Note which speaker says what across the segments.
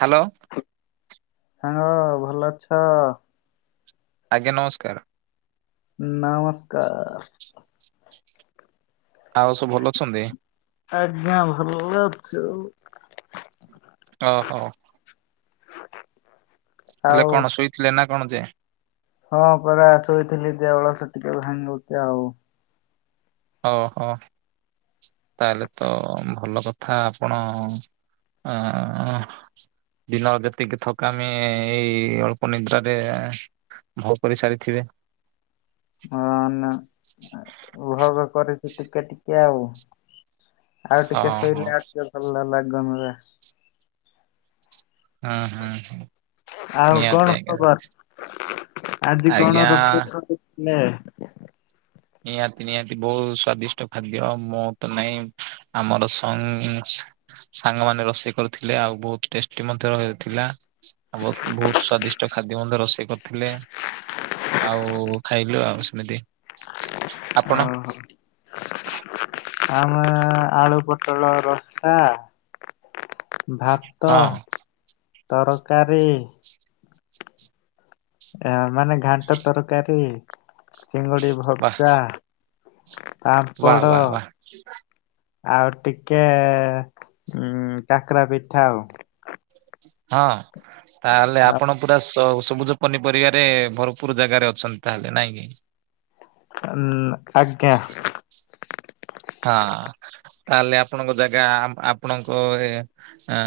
Speaker 1: Hello.
Speaker 2: ସାଙ୍ଗ ଭଲ ଅଛ?
Speaker 1: ଆଜ୍ଞା ନମସ୍କାର।
Speaker 2: ନମସ୍କାର।
Speaker 1: ଆଉ ସବୁ ଭଲ ଅଛନ୍ତି?
Speaker 2: ଆଜ୍ଞା ଭଲ ଅଛୁ।
Speaker 1: ଓହୋ। ଏବେ
Speaker 2: ଆଉ
Speaker 1: କଣ ଶୋଇଥିଲେ ନା କଣ ଯେ?
Speaker 2: ହଁ ପରା ଶୋଇଥିଲି ଦେହ ଅଳସ ଟିକେ ଭାଙ୍ଗୁଛି ଆଉ।
Speaker 1: ଓହୋ ତାହେଲେ ତ ଭଲ କଥା ଆପଣ ଆଁ ଦିନର ଯେତିକି ଥକାମି ଏଇ ଅଳ୍ପ ନିଦ୍ରାରେ ଆଉ ପରିସାରି ଥିବେ।
Speaker 2: ହଁ ନା ଉଭୋଗ କରିଛୁ ଟିକେ ଟିକେ ଆଉ। ଆଉ
Speaker 1: ହଁ
Speaker 2: ଟିକେ
Speaker 1: ହଁ
Speaker 2: ଶୋଇଲେ ଆଉ ଟିକେ ଭଲ ଲାଗନ୍ତା।
Speaker 1: ହଁ ହଁ ହ
Speaker 2: ଆଉ କଣ
Speaker 1: ନିହାତି ଆଜ୍ଞା।
Speaker 2: ଖବର ଆଜି କଣ
Speaker 1: ଆଜ୍ଞା।
Speaker 2: ରୋଷେଇ କରିଥିଲେ?
Speaker 1: ନିହାତି ନିହାତି ବହୁତ ସ୍ଵାଦିଷ୍ଟ ଖାଦ୍ୟ ମୁଁ ତ ନାଇଁ ଆମର ସଂ ସାଙ୍ଗ ମାନେ ରୋଷେଇ କରିଥିଲେ ଆଉ ବହୁତ ଟେଷ୍ଟି ମଧ୍ୟ ର ଥିଲା। ଆଉ ବହୁ ବହୁତ ସ୍ଵାଦିଷ୍ଟ ଖାଦ୍ୟ ମଧ୍ୟ ରୋଷେଇ କରିଥିଲେ। ଆଉ ଖାଇଲୁ ଆଉ ସେମିତି। [unintelligible]
Speaker 2: ଓ ହୋ। ଆମେ ଆଳୁ ପୋଟଳ ରସା। ଭାତ
Speaker 1: ହଁ
Speaker 2: ତରକାରୀ ଏ ମାନେ ଘାଣ୍ଟ ତରକାରୀ ଚିଙ୍ଗୁଡି
Speaker 1: ବା
Speaker 2: ଭଜା
Speaker 1: ବା
Speaker 2: ପାମ୍ପଡ଼
Speaker 1: ବା ବା
Speaker 2: ଆଉ ଟିକେ ଉ କାକୁରା ପିଠା ଆଉ
Speaker 1: ହଁ ତାହେଲେ
Speaker 2: ଆଉ,
Speaker 1: ଆପଣ ପୁରା ସବୁଜ ପନିପରିବାରେ ଭରପୁର ଜାଗାରେ ଅଛନ୍ତି ତାହେଲେ ନାଇଁ କି।
Speaker 2: ହୁଁ ଆଜ୍ଞା।
Speaker 1: ହଁ। ତାହେଲେ ଆପଣଙ୍କ ଜାଗା ଆପଣଙ୍କ ଅ।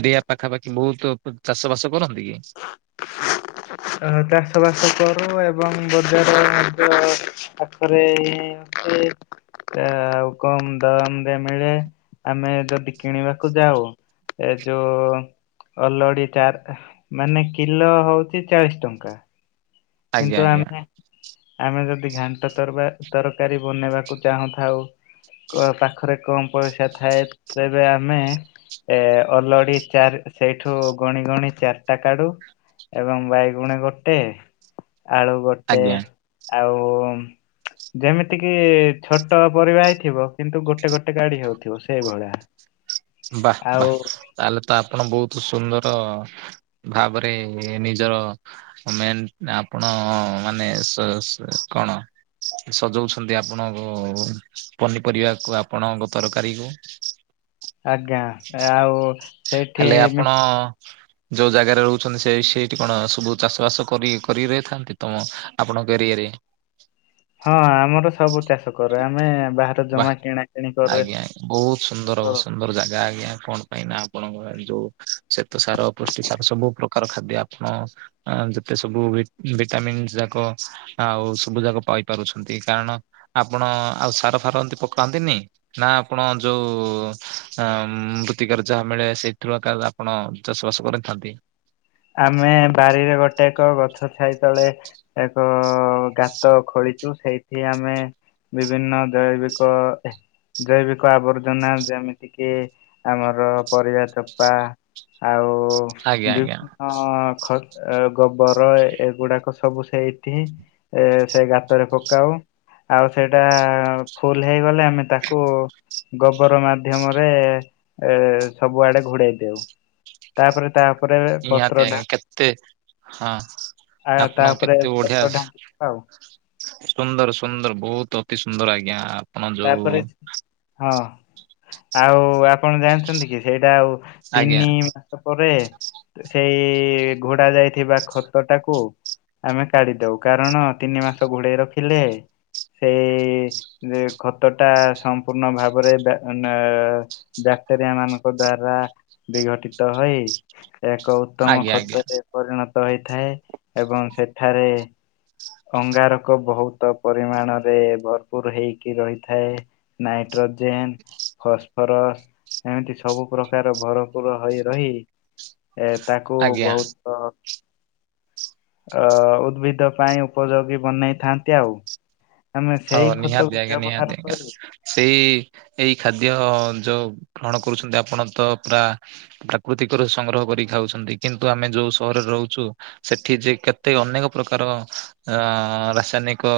Speaker 1: ଏରିଆ ପାଖାପାଖି ବହୁତ ଚାଷ ବାସ କରନ୍ତି କି।
Speaker 2: ଧାନ ଚାଷ ବାସ କରୁ ଏବଂ ବଜାର ମଧ୍ୟ ପାଖରେ ହିଁ ଏମତି ଆଉ କମ ଦମରେ ମିଳେ ଆମେ ଯଦି କିଣିବାକୁ ଯାଉ ଏ ଯୋଉ ଅଲାଡି ଚାର ମାନେ କିଲୋ ହଉ କିଲ ଚାଳିଶ ଟଙ୍କା
Speaker 1: ଆଜ୍ଞା
Speaker 2: କିନ୍ତୁ
Speaker 1: ଆଜ୍ଞା
Speaker 2: ଆମେ ଆମେ ଯଦି ଘାଣ୍ଟ ତର ତରକାରୀ ବନେଇବାକୁ ଚାହୁଁଥାଉ ପାଖରେ କମ୍ ପଇସା ଥାଏ ତେବେ ଆମେ ଏ ଅଲଡି ଚାର ସେଇଠୁ ଗଣି ଗଣି ଚାରିଟା କାଢୁ। ଏବଂ ବାଇଗୁଣ ଗୋଟେ। ଆଳୁ ଗୋଟେ
Speaker 1: ଆଜ୍ଞା
Speaker 2: ଆଉ ଯେମିତି କିି ଛୋଟ ପରିବା ହେଇଥିବ କିନ୍ତୁ ଗୋଟେ ଗୋଟେ ଗାଢି ହଉଥିବ ସେଇଭଳିଆ।
Speaker 1: ବା ବା
Speaker 2: ଆଉ
Speaker 1: ତାହେଲେ ତ ଆପଣ ବହୁତ ସୁନ୍ଦର। ଭାବରେ ନିଜର। ମେନ ଆପଣ ମାନେ କଣ। ସଜାଉଛନ୍ତି ଆପଣଙ୍କ ପନିପରିବାକୁ ଆପଣଙ୍କ ତରକାରୀ କୁ
Speaker 2: ଆଜ୍ଞା ଆଉ। ସେଇଠି
Speaker 1: ହେଲେ
Speaker 2: ମି-
Speaker 1: ଆପଣ। ଯଉ ଜାଗାରେ ରହୁଛନ୍ତି ସେ ସେଇଠି କଣ ସବୁ ଚାଷ ବାସ କରି କରି ରହିଥାନ୍ତି ତମ ଆପଣଙ୍କ ଏରିଆରେ?
Speaker 2: ହଁ ଆମର ସବୁ ଚାଷ କରୁ ଆମେ ବା
Speaker 1: ବାଃ ଆଜ୍ଞା ଆ ବହୁତ ସୁନ୍ଦର
Speaker 2: କରୁ।
Speaker 1: ସୁନ୍ଦର ଜାଗା ଆଜ୍ଞା କଣ କାହିକି ନା ଆପଣଙ୍କ ଗାଁରେ ଯୋଉ ଶ୍ୱେତ ସାର ପୁଷ୍ଟି ସାର ସବୁ ପ୍ରକାର ଖାଦ୍ୟ ଆପଣ ଆ ଯେତେ ସବୁ ଭିଟାମିନ୍ ଯାକ ଆଉ ସବୁଯାକ ପାଇପାରୁଛନ୍ତି। କାରଣ ଆପଣ ଆଉ ସାର ଫାର ଏମିତି ପକାନ୍ତିନି? ନା ଆପଣ ଯୋଉ ଅ ମୃତ୍ତିକାର ଯାହା ମିଳେ ସେଇଥିରୁ ଆକା ଆପଣ ଚାଷ ବାସ କରିଥାନ୍ତି।
Speaker 2: ଆମେ ବାରିରେ ଗୋଟେ ଏକ ଗଛ ଛାଇ ତଳେ ଏକ ଗାତ ଖୋଳିଛୁ ସେଇଠି ଆମେ ବିଭିନ୍ନ ଦୈବିକ ଜୈବିକ ଆବର୍ଜନା ଯେମିତି କିି ଆମର ପରିବା ଚୋପା। ଆଉ।
Speaker 1: ଆଜ୍ଞା ଆଜ୍ଞା।
Speaker 2: ହଁ ଖ ଗୋବର ଏଗୁଡାକ ସବୁ ସେଇଠି ଏ ସେ ଗାତରେ ପକାଉ। ଆଉ ସେଇଟା ଫୁଲ ହେଇଗଲେ ଆମେ ତାକୁ। ଗୋବର ମାଧ୍ୟମରେ ଏ ସବୁଆଡେ ଘୋଡେଇ ଦଉ। ତାପରେ ତାପରେ
Speaker 1: ନିହାତି ଆଜ୍ଞା
Speaker 2: ଢା
Speaker 1: କେତେ? ହଁ
Speaker 2: ଆ
Speaker 1: ଆପଣ
Speaker 2: ତାପରେ
Speaker 1: କେତେ ବଢିଆ
Speaker 2: ପତ୍ର ଢାଙ୍କିଦବା ଆଉ
Speaker 1: ସୁନ୍ଦର ସୁନ୍ଦର ବହୁତ ଅତି ସୁନ୍ଦର ଆଜ୍ଞା। ଯୋଉ
Speaker 2: ତାପରେ ହଁ ଆଉ ଆପଣ ଜାଣିଛନ୍ତିକି ହେଇଟା ଆଉ
Speaker 1: ଆଜ୍ଞା
Speaker 2: ତିନି ମାସ ପରେ ହେଇ ଘୋଡା ଯାଇଥିବା ଖଟଟାକୁ ଆମେ କାଢିଦଉ କାରଣ ତିନିମାସ ଘୋଡେଇ ରଖିଲେ ସେଇ ଯେ ଖତଟା ସମ୍ପୂର୍ଣ୍ଣ ଭାବରେ ବା ବ୍ୟାକ୍ଟେରିଆ ମାନଙ୍କ ଦ୍ଵାରା ବିଘଟିତ ହୋଇ ଏକ ଉତ୍ତମ
Speaker 1: ଆଜ୍ଞା ଆଜ୍ଞା।
Speaker 2: ଖତରେ ପରିଣତ ହେଇଥାଏ ଏବଂ ସେଠାରେ ଅଙ୍ଗାରକ ବହୁତ ପରିମାଣରେ ଭରପୁର ହେଇ କି ରହିଥାଏ ନାଇଟ୍ରୋଜେନ ଫସ୍ଫରସ ଏମିତି ସବୁ ପ୍ରକାର ଭରପୁର ହଇ ରହି ଏ ତାକୁ
Speaker 1: ଆଜ୍ଞା
Speaker 2: ବହୁତ ଅ ଉଦ୍ଭିଦପାଇଁ ଉପଯୋଗୀ ବନେଇଥାନ୍ତି ଆଉ। ଆମେ
Speaker 1: ହଉ
Speaker 2: ସେଇ
Speaker 1: ନିହାତି
Speaker 2: ଖତକୁ
Speaker 1: ଆଜ୍ଞା ନିହାତି
Speaker 2: ବ୍ୟବହାର
Speaker 1: ଆଜ୍ଞା
Speaker 2: କରି
Speaker 1: ସେଇ ଏଇ ଖାଦ୍ୟ ଯଉ ଗ୍ରହଣ କରୁଛନ୍ତି ଆପଣତ ପୁରା ପ୍ରାକୃତିକରୁ ସଂଗ୍ରହ କରି ଖାଉଛନ୍ତି କିନ୍ତୁ ଆମେ ଯୋଉ ସହରରେ ରହୁଛୁ ସେଠି ଯେ କେତେ ଅନେକ ପ୍ରକାର ଆ ରାସାୟନିକ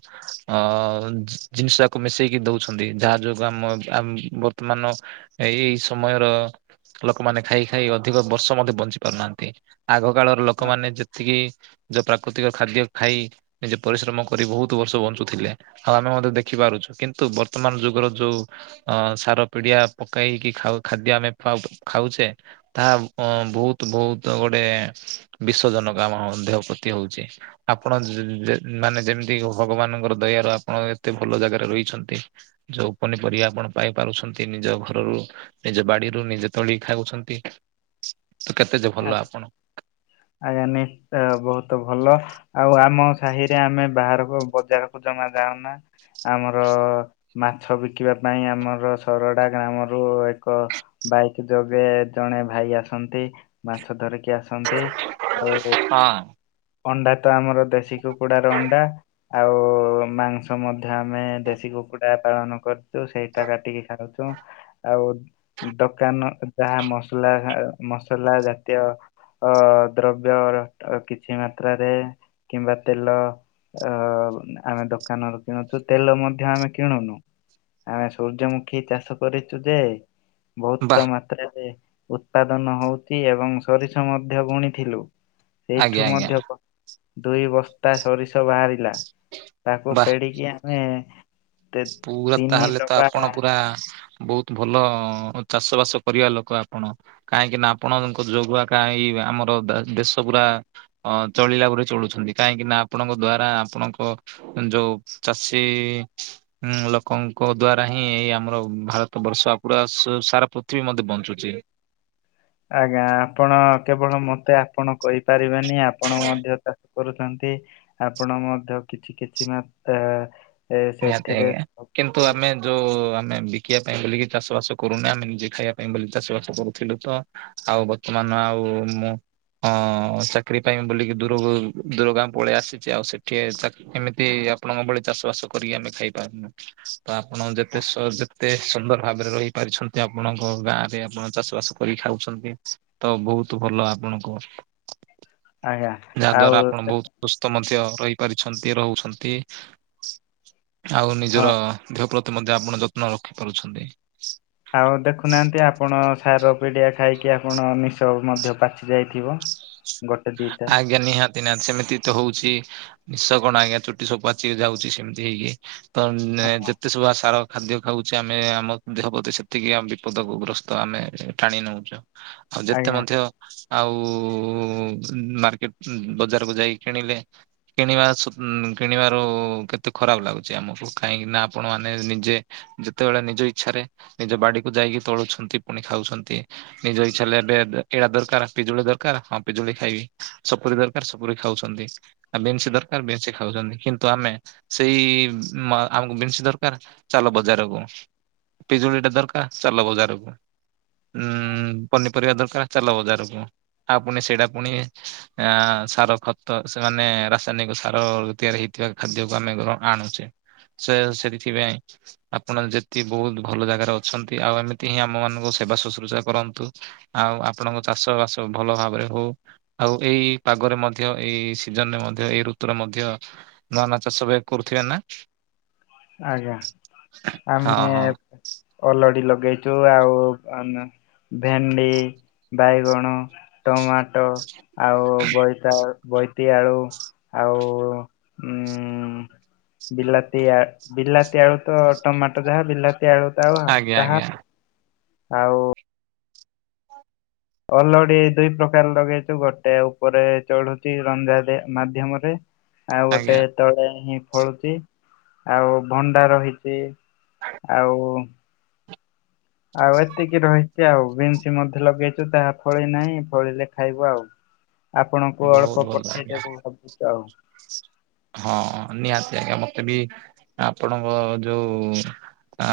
Speaker 1: ଅ ଜିନିଷଟାକୁ ମିଶେଇକି ଦଉଛନ୍ତି ଯାହା ଯୋଗୁ ଆମ ଅମ ବର୍ତ୍ତମାନ ଏହି ସମୟର ଲୋକମାନେ ଖାଇ ଖାଇ ଅଧିକ ବର୍ଷ ମଧ୍ୟ ବଞ୍ଚି ପାରୁନାହାନ୍ତି ଆଗକାଳର ଲୋକମାନେ ଯେତିକି ଯୋଉ ପ୍ରାକୃତିକ ଖାଦ୍ୟ ଖାଇ ନିଜେ ପରିଶ୍ରମ କରି ବହୁତ ତୁ ବର୍ଷ ବଞ୍ଚୁଥିଲେ ଆମେ ମଧ୍ୟ ଦେଖିପାରୁଛୁ କିନ୍ତୁ ବର୍ତ୍ତମାନ ଯୁଗର ଯଉ ଅ ସାର ପିଡିଆ ପକାଇକି ଖାଉ ଖାଦ୍ୟ ଆମେ ଖାଉଛେ ତାହା ବହୁତ ବହୁତ ଗୋଟେ ବିଷଜନକ ଆମ ଦେହପ୍ରତି ହଉଛି ଆପଣ ଯେ ମାନେ ଯେମିତି ଏଇଯଉଁ ଭଗବାନଙ୍କର ଦୟାରୁ ଆପଣ ଏତେ ଭଲ ଜାଗାରେ ରହିଛନ୍ତି। ଯଉ ପନିପରିବା ଆପଣ ପାଇ ପାରୁଛନ୍ତି ନିଜ ଘରରୁ ନିଜ ବାଡିରୁ ନିଜେ ତୋଳି ଖାଉଛନ୍ତି, ତ କେତେ ଯେ ଭଲ
Speaker 2: କରି
Speaker 1: ଆପଣ?
Speaker 2: ଆଜ୍ଞା ନିଶ୍ଚୟ ବହୁତ ଭଲ। ଆଉ ଆମ ସାହିରେ ଆମେ ବାହାରକୁ ବଜାରକୁ ଜମା ଯାଉନା। ଆମର ମାଛ ବିକିବା ପାଇଁ, ଆମର ସରଡ଼ା ଗ୍ରାମରୁ ଏକ ବାଇକ୍ ଯୋଗେ ଜଣେ ଭାଇ ଆସନ୍ତି। ମାଛ ଧରିକି ଆସନ୍ତି, ଆଉ
Speaker 1: ହଁ
Speaker 2: ଅଣ୍ଡାତ ଆମର ଦେଶୀ କୁକୁଡାର ଅଣ୍ଡା, ଆଉ [unintelligible] ମାଂସ ମଧ୍ୟ ଆମେ ଦେଶୀ କୁକୁଡ଼ା ପାଳନ କରୁଛୁ, ସେଇଟା କାଟିକି ଖାଉଛୁ। ଆଉ ଦୋକାନ ଯାହା ମସଲା ମସଲା ଜା ତୀୟ ଦ୍ରବ୍ୟ କିଛି ମାତ୍ରାରେ କିମ୍ବା ତେଲ ଅ ଆମେ ଦୋକାନରୁ କିଣୁଚୁ, ତେଲ ମଧ୍ୟ ଆମେ କିଣୁନୁ। ଆମେ ସୂର୍ଯ୍ୟମୁଖୀ ଚାଷ କରିଚୁ ଯେ ବହୁତ
Speaker 1: ବାଃ
Speaker 2: ମାତ୍ରାରେ ଉତ୍ପାଦନ ହଉଛି, ଆଉ ଏବଂ ସୋରିଷ ମଧ୍ୟ ବୁଣିଥିଲୁ,
Speaker 1: ଆଜ୍ଞା
Speaker 2: ଏଇଠୁ
Speaker 1: ଆଜ୍ଞା
Speaker 2: ମଧ୍ୟ ଦୁଇ ବସ୍ତା ସୋରିଷ ବାହାରିଲା, ତାକୁ
Speaker 1: ବାଃ
Speaker 2: ପେଡିକି ଆମେ ତେ
Speaker 1: ପୁରା
Speaker 2: ତିନି
Speaker 1: ତାହେଲେ ତ
Speaker 2: ଡବା
Speaker 1: ଆପଣ ପୁରା ବହୁତ ଭଲ ଚାଷବାସ କରିଆ ଲୋକ ଆପଣ। କାହିଁକିନା ଆପଣଙ୍କ ଯୋଗୁଁ କାଇଁ ଆମର ଦେଶପୁରା ଅ ଚଳିଲାପରି ଚଳୁଛନ୍ତି, କାହିଁକିନା ଆପଣଙ୍କ ଦ୍ଵାରା ଆପଣଙ୍କ ଯୋଉ ଚାଷୀ ଉଁ ଲୋକଙ୍କ ଦ୍ଵାରା ହିଁ, ଏଇ ଆମର ଭାରତ ବର୍ଷ ପୁରା ସାରା ପୃଥିବୀ ମଧ୍ୟ ବଞ୍ଚୁଚି।
Speaker 2: ଆଜ୍ଞା ଆପଣ କେବଳ ମତେ ଆପଣ କହିପାରିବେନି, ଆପଣ ମଧ୍ୟ ତ କରୁଚନ୍ତି, ଆପଣ ମଧ୍ୟ କିଛି କିଛି ମାତ୍ରା ଏ
Speaker 1: ନିହାତି
Speaker 2: ସେଥିରେ
Speaker 1: ଆଜ୍ଞା। କିନ୍ତୁ ଆମେ
Speaker 2: [unintelligible]
Speaker 1: ଯୋଉ ଆମେ ବିକିବା ପାଇଁ ବୋଲିକି ଚାଷ ବାସ କରୁନା, ଆମେ ନିଜେ ଖାଇବା ପାଇଁ ବୋଲି ଚାଷ ବାସ କରୁଥିଲୁ ତ। ଆଉ ବର୍ତ୍ତମାନ ଆଉ ମୁଁ ହଁ ଚାକିରି ପାଇଁ ବୁଲିକି ଦୂର ଦୂର ଗାଁ ପଳେଇ ଆସିଛି, ଆଉ ସେଠି [unintelligible] ଏମିତି ଆଉ ଆପଣଙ୍କ ଭଳି ଚାଷ ବାସ କରିକି ଆମେ ଖାଇପାରୁନୁ, ତ ଆପଣ ଯେତେ ଯେତେ ସୁନ୍ଦର ଭାବରେ ରହିପାରିଛନ୍ତି, ଆପଣଙ୍କ ଗାଁରେ ଆପଣ ଚାଷ ବାସ କରି ଖାଉଛନ୍ତି। ତ ବହୁତ ଭଲ ଆପଣଙ୍କୁ।
Speaker 2: ଆଜ୍ଞା
Speaker 1: ଯାହା
Speaker 2: ଆଉ
Speaker 1: ଦ୍ୱାରା ଆପଣ ବହୁତ
Speaker 2: ଦେଖନ୍ତୁ,
Speaker 1: ସୁସ୍ଥ ମଧ୍ୟ ରହିପାରିଛନ୍ତି, ରହୁଛନ୍ତି। ଆଉ
Speaker 2: ହଁ
Speaker 1: ନିଜର ଦେହ ପ୍ରତି ମଧ୍ୟ ଆପଣ ଯତ୍ନ ରଖି ପାରୁଛନ୍ତି।
Speaker 2: ଆଉ ଦେଖୁନାହାନ୍ତି ଆପଣ ସାର ପିଡ଼ିଆ ଖାଇକି, ଆପଣ ନିଶ ମଧ୍ୟ ପାଚି ଯାଇଥିବ। ଗୋଟେ ଦିଟା
Speaker 1: ଆଜ୍ଞା ନିହାତି। ଦିନା କେତେ ସେମିତି ତ ହଉଛି, ନିଶ କଣ ଆଜ୍ଞା ଚୁଟି ସବୁପାଚି ଯାଉଛି ସେମିତି ହେଇକି। ତ ଯେ
Speaker 2: ହଁ
Speaker 1: ଏତେ ସବୁ ସାର ଖାଦ୍ୟ ଖାଉଛେ ଆମେ, ଆମ ଦେହ ପ୍ରତି ସେତିକି ଆମ ବିପଦକୁ ଗ୍ରସ୍ତ ଆମେ। ଟାଣି ନେଉଚ, ଆଉ ଯେତେ
Speaker 2: ଆଜ୍ଞା
Speaker 1: ମଧ୍ୟ ଆଉ ମାର୍କେଟ ବଜାରକୁ ଯାଇକି କିଣିଲେ। କିଣିବା କିଣିବାରୁ କେତେ ଖରାପ ଲାଗୁଛି ଆମକୁ, କାହିଁକିନା ଆପଣ ମାନେ ନିଜେ ଯେତେବେଳେ ନିଜ ଇଚ୍ଛାରେ ନିଜ ବାଡିକୁ ଯାଇକି, ତୋଳୁଛନ୍ତି ପୁଣି ଖାଉଛନ୍ତି। ନିଜ ଇଚ୍ଛା ଏବେ ଏଇଟା ଦରକାର ପିଜୁଳି ଦରକାର, ହଁ ପିଜୁଳି ଖାଇବି, ସପୁରି ଦରକାର ସପୁରି ଖାଉଛନ୍ତି। ଆ ବିନ୍ସି ଦରକାର ବିନ୍ସି ଖାଉଛନ୍ତି, କିନ୍ତୁ ଆମେ ସେଇ ଆମକୁ ବିନ୍ସି ଦରକାର ଚାଲ ବଜାରକୁ, ପିଜୁଳିଟେ ଦରକାର ଚାଲ ବଜାରକୁ। ଉଁ ପନିପରିବା ଦରକାର ଚାଲ ବଜାରକୁ, ଆଉ ପୁଣି ସେଇଟା ପୁଣି ଆ ସାର ଖତ, ସେମାନେ ରାସାୟନିକ ସାର ତିଆରି ହେଇଥିବା ଖାଦ୍ୟକୁ ଆମେ ଆଣୁଛେ। ସେ ସେଇଥିପାଇଁ ଆପଣ ଯେତିକି ବହୁତ ଭଲ ଜାଗାରେ ଅଛନ୍ତି, ଆଉ ଏମିତି ହିଁ ଆମ ମାନଙ୍କୁ ସେବା ଶୁଶ୍ରୂଷା କରନ୍ତୁ। ଆଉ ଆପଣଙ୍କ ଚାଷ ବାସ ଭଲ ଭାବରେ ହଉ। ଆଉ ଏଇ ପାଗରେ ମଧ୍ୟ ଏଇ ସିଜନ ରେ ମଧ୍ୟ ଏଇ ଋତୁରେ ମଧ୍ୟ ନୁଆନୂଆ ଚାଷ ପାଇଁ କରୁଥିବେ ନା।
Speaker 2: ଆଜ୍ଞା
Speaker 1: ହଁ
Speaker 2: ଆମେ
Speaker 1: ହଁ
Speaker 2: ଅଲଡି ଲଗେଇଚୁ ଆଉ ଆମେ ଭେଣ୍ଡି ବାଇଗଣ ଟମାଟୋ ଆଉ ବୋଇତା ବୋଇତି ଆଳୁ। ଆଉ ଉଁ ବିଲା ତିଆ ବିଲାତି ଆଳୁ ତ ଟମାଟଯାହା ବିଲାତି ଆଳୁ ତ ତାୱା
Speaker 1: ଆଜ୍ଞା
Speaker 2: ତାହା।
Speaker 1: ଆଜ୍ଞା
Speaker 2: ଆଉ ଅଲଡି ଦୁଇ ପ୍ରକାର ଲଗେଇଛୁ ଗୋଟେ ଉପରେ ଚଢୁଛି ରଞ୍ଜା ଦିଆ ମାଧ୍ୟମରେ। ଆଉ ଗୋଟେ
Speaker 1: ଆଜ୍ଞା
Speaker 2: ତଳେ ହିଁ ଫଳୁଚି ଆଉ ଭଣ୍ଡା ରହିଛି ଆଉ ଆଉ ଏତିକି ରହିଛି ଆଉ ବିନ୍ସ ମଧ୍ୟ ଲଗେଇଚୁ ତାହା ଫଳି ନାହିଁ ଫଳିଲେ ଖାଇବୁ ଆଉ। ଆପଣଙ୍କୁ
Speaker 1: ବହୁତ
Speaker 2: ଅଳ୍ପ
Speaker 1: ଭଲ ଆଜ୍ଞା।
Speaker 2: ପଠେଇଦେବୁ ଭବୁଚୁ ଆଉ।
Speaker 1: ହଁ ନିହାତି ଆଜ୍ଞା ମତେ ବି ଆପଣଙ୍କ ଯୋଉ ଆ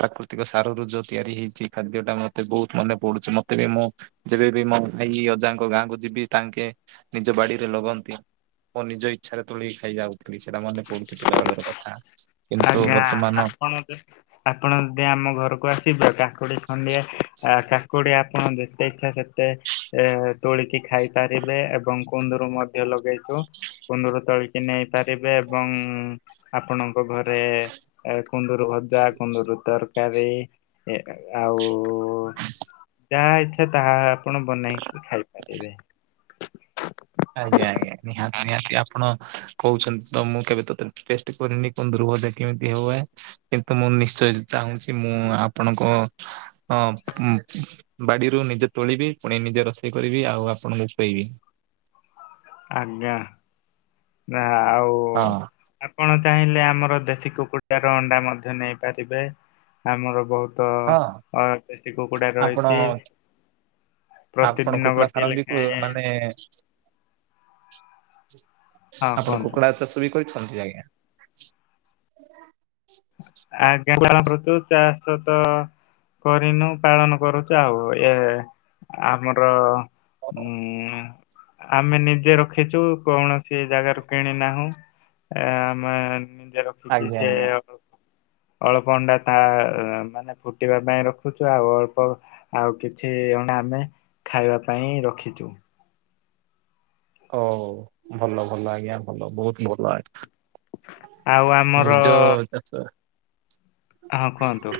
Speaker 1: ପ୍ରାକୃତିକ ସାରରୁ ଜୋଉ ତିଆରି ହେଇଛି ଖାଦ୍ୟ ଟା ମତେ ବହୁତ ମନେ ପଡୁଛି ମତେ ବି ମୁଁ ଯେବେ ବି ମୋ ଭାଇ ଅଜାଙ୍କ ଗାଁକୁ ଯିବି ତାଙ୍କେ ନିଜ ବାଡିରେ ଲଗନ୍ତି। ମୁଁ ନିଜ ଇଚ୍ଛାରେ ତୋଳିକି ଖାଇ ଯାଉଥିଲି ସେଇଟା ମନେ ପଡୁଛି ପିଲାବେଳର କଥା। କିନ୍ତୁ
Speaker 2: ଆଜ୍ଞା
Speaker 1: ବର୍ତ୍ତମାନ
Speaker 2: ଆପଣ ଯୋଉ ଆପଣ ଯଦି ଆମ ଘରକୁ ଆସିବେ କାକୁଡି ଖଣ୍ଡିଏ ଆ କାକୁଡି ଆପଣ ଯେତେ ଇଚ୍ଛା ସେତେ ଏ ତୋଳିକି ଖାଇପାରିବେ ଏବଂ କୁନ୍ଦୁରୁ ମଧ୍ୟ ଲଗେଇଛୁ କୁନ୍ଦୁରୁ ତୋଳି କି ନେଇ ପାରିବେ ଏବଂ ଆପଣଙ୍କ ଘ ରେ କୁନ୍ଦୁରି ଭଜା କୁନ୍ଦୁରି ତରକାରୀ। ଏ ଆଉ ଯାହା ଇଚ୍ଛା ତାହା ଆପଣ ବନେଇକି ଖାଇପାରିବେ।
Speaker 1: ଆଜ୍ଞା ଆଜ୍ଞା ନିହାତି ନିହାତି ଆପଣ କହୁଛନ୍ତି ତ ମୁଁ କେବେ ତୋତେ ଟେଷ୍ଟ କରିନି। କୁନ୍ଦୁରୁ ଭଜା କେମିତି ହୁଏ କିନ୍ତୁ ମୁଁ ନିଶ୍ଚୟ ଚାହୁଁଛି ମୁଁ ଆପଣଙ୍କ ହଁ ଉଁ ବାଡିରୁ ନିଜେ ତୋଳିବି ପୁଣି ନିଜେ ରୋଷେଇ କରିବି ଆଉ ଆପଣଙ୍କୁ ଖୋଇବି।
Speaker 2: ଆଜ୍ଞା ନା ଆଉ
Speaker 1: ହଁ।
Speaker 2: ଆପଣ ଚାହିଁଲେ ଆମର ଦେଶୀ କୁକୁଡ଼ାର ଅଣ୍ଡା ମଧ୍ୟ ନେଇପାରିବେ। ଆମର ବହୁ ତ
Speaker 1: ହଁ।
Speaker 2: ଅଁ ଦେଶୀ କୁକୁଡା
Speaker 1: ଆପଣ
Speaker 2: ରହିଛି।
Speaker 1: ଆପଣ
Speaker 2: ପ୍ରତିଦିନ
Speaker 1: କୁକୁଡ଼ା
Speaker 2: ଗୋଟେ
Speaker 1: ଫାର୍ମ ବିକୁ
Speaker 2: ଲେଖାଏଁ
Speaker 1: ମାନେ
Speaker 2: ହଁ
Speaker 1: ଆପଣ
Speaker 2: କୁହନ୍ତୁ।
Speaker 1: କୁକୁଡ଼ା ଚାଷ ବି କରିଛନ୍ତି ଆଜ୍ଞା।
Speaker 2: ଆଜ୍ଞା [unintelligible] ଚାଷତ। କରିନୁ ପାଳନ କରୁଛୁ ଆଉ ଏ ଆମର ଉଁ ଆମେ ନିଜେ ରଖିଚୁ କୌଣସି ଜାଗାରୁ କିଣି ନାହୁଁ। ଏ ଆମେ ନିଜେ ରଖିଚି
Speaker 1: ଆଜ୍ଞା
Speaker 2: ସେ
Speaker 1: ଆଜ୍ଞା।
Speaker 2: ଅଳ୍ପ ଅଣ୍ଡା ଟି ମାନେ ଫୁଟିବା ପାଇଁ ରଖୁଚୁ ଆଉ ଅଳ୍ପ ଆଉ କିଛି ଅଣ୍ଡା ଆମେ ଖାଇବା ପାଇଁ ରଖିଚୁ।
Speaker 1: ଓ ହୋଉ ଭଲ ଭଲ ଆଜ୍ଞା ଭଲ ବହୁତ ଭଲ
Speaker 2: ଆଉ
Speaker 1: ଆଜ୍ଞା।
Speaker 2: ଆମର
Speaker 1: ନିଜ [unintelligible] [inaudible]
Speaker 2: ହଁ କୁହନ୍ତୁ।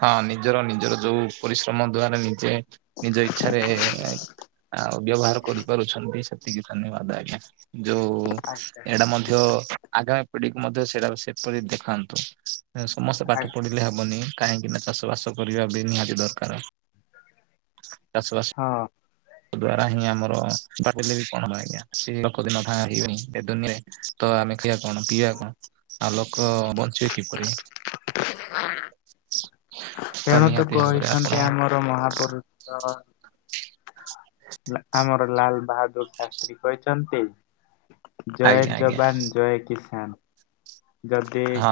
Speaker 1: ହଁ ନିଜର ନିଜର ଯୋଉ ପରିଶ୍ରମ ଦ୍ଵାରା ନିଜେ ନିଜ ଇଚ୍ଛାରେ ଆଉ ବ୍ୟବହାର କରିପାରୁଛ। ମୁବି ସେତିକି ଧନ୍ୟବାଦ ଆଜ୍ଞା ଯୋଉ
Speaker 2: ଆଜ୍ଞା
Speaker 1: ଏଇଟା ମଧ୍ୟ ଆଗାମୀ ପଢିକି ମଧ୍ୟ ସେରାକ ସେପରି ଦେଖାନ୍ତୁ। ସମସ୍ତେ ପାଠ
Speaker 2: ଆଜ୍ଞା
Speaker 1: ପଢି ଲେ ହବନି କାହିଁକି ନା ଚାଷ ବାସ କରିବା ବି ନିହାତି ଦରକାର। ଚାଷ ବାସ
Speaker 2: ହଁ।
Speaker 1: ଦ୍ୱାରା ହିଁ ଆମ [unintelligible] ତ ଆମେ ଖଇବା କଣ ପିଇବା କଣ ଆ ଲୋକ ବଞ୍ଚିବେ କିପରି! ତ ନିହାତି ଭାବରେ ଆପଣ
Speaker 2: ତୋ ମହାପୁରୁଷ [unintelligible]
Speaker 1: [inaudible]
Speaker 2: ଆମର ଲାଲ ବାହାଦୁର ଶାସ୍ତ୍ରୀ କହିଛନ୍ତି ଜୟ
Speaker 1: ଆଜ୍ଞା ଆଜ୍ଞା
Speaker 2: ଯବାନ, ଜୟ କିଷାନ ଯଦି
Speaker 1: ହଁ।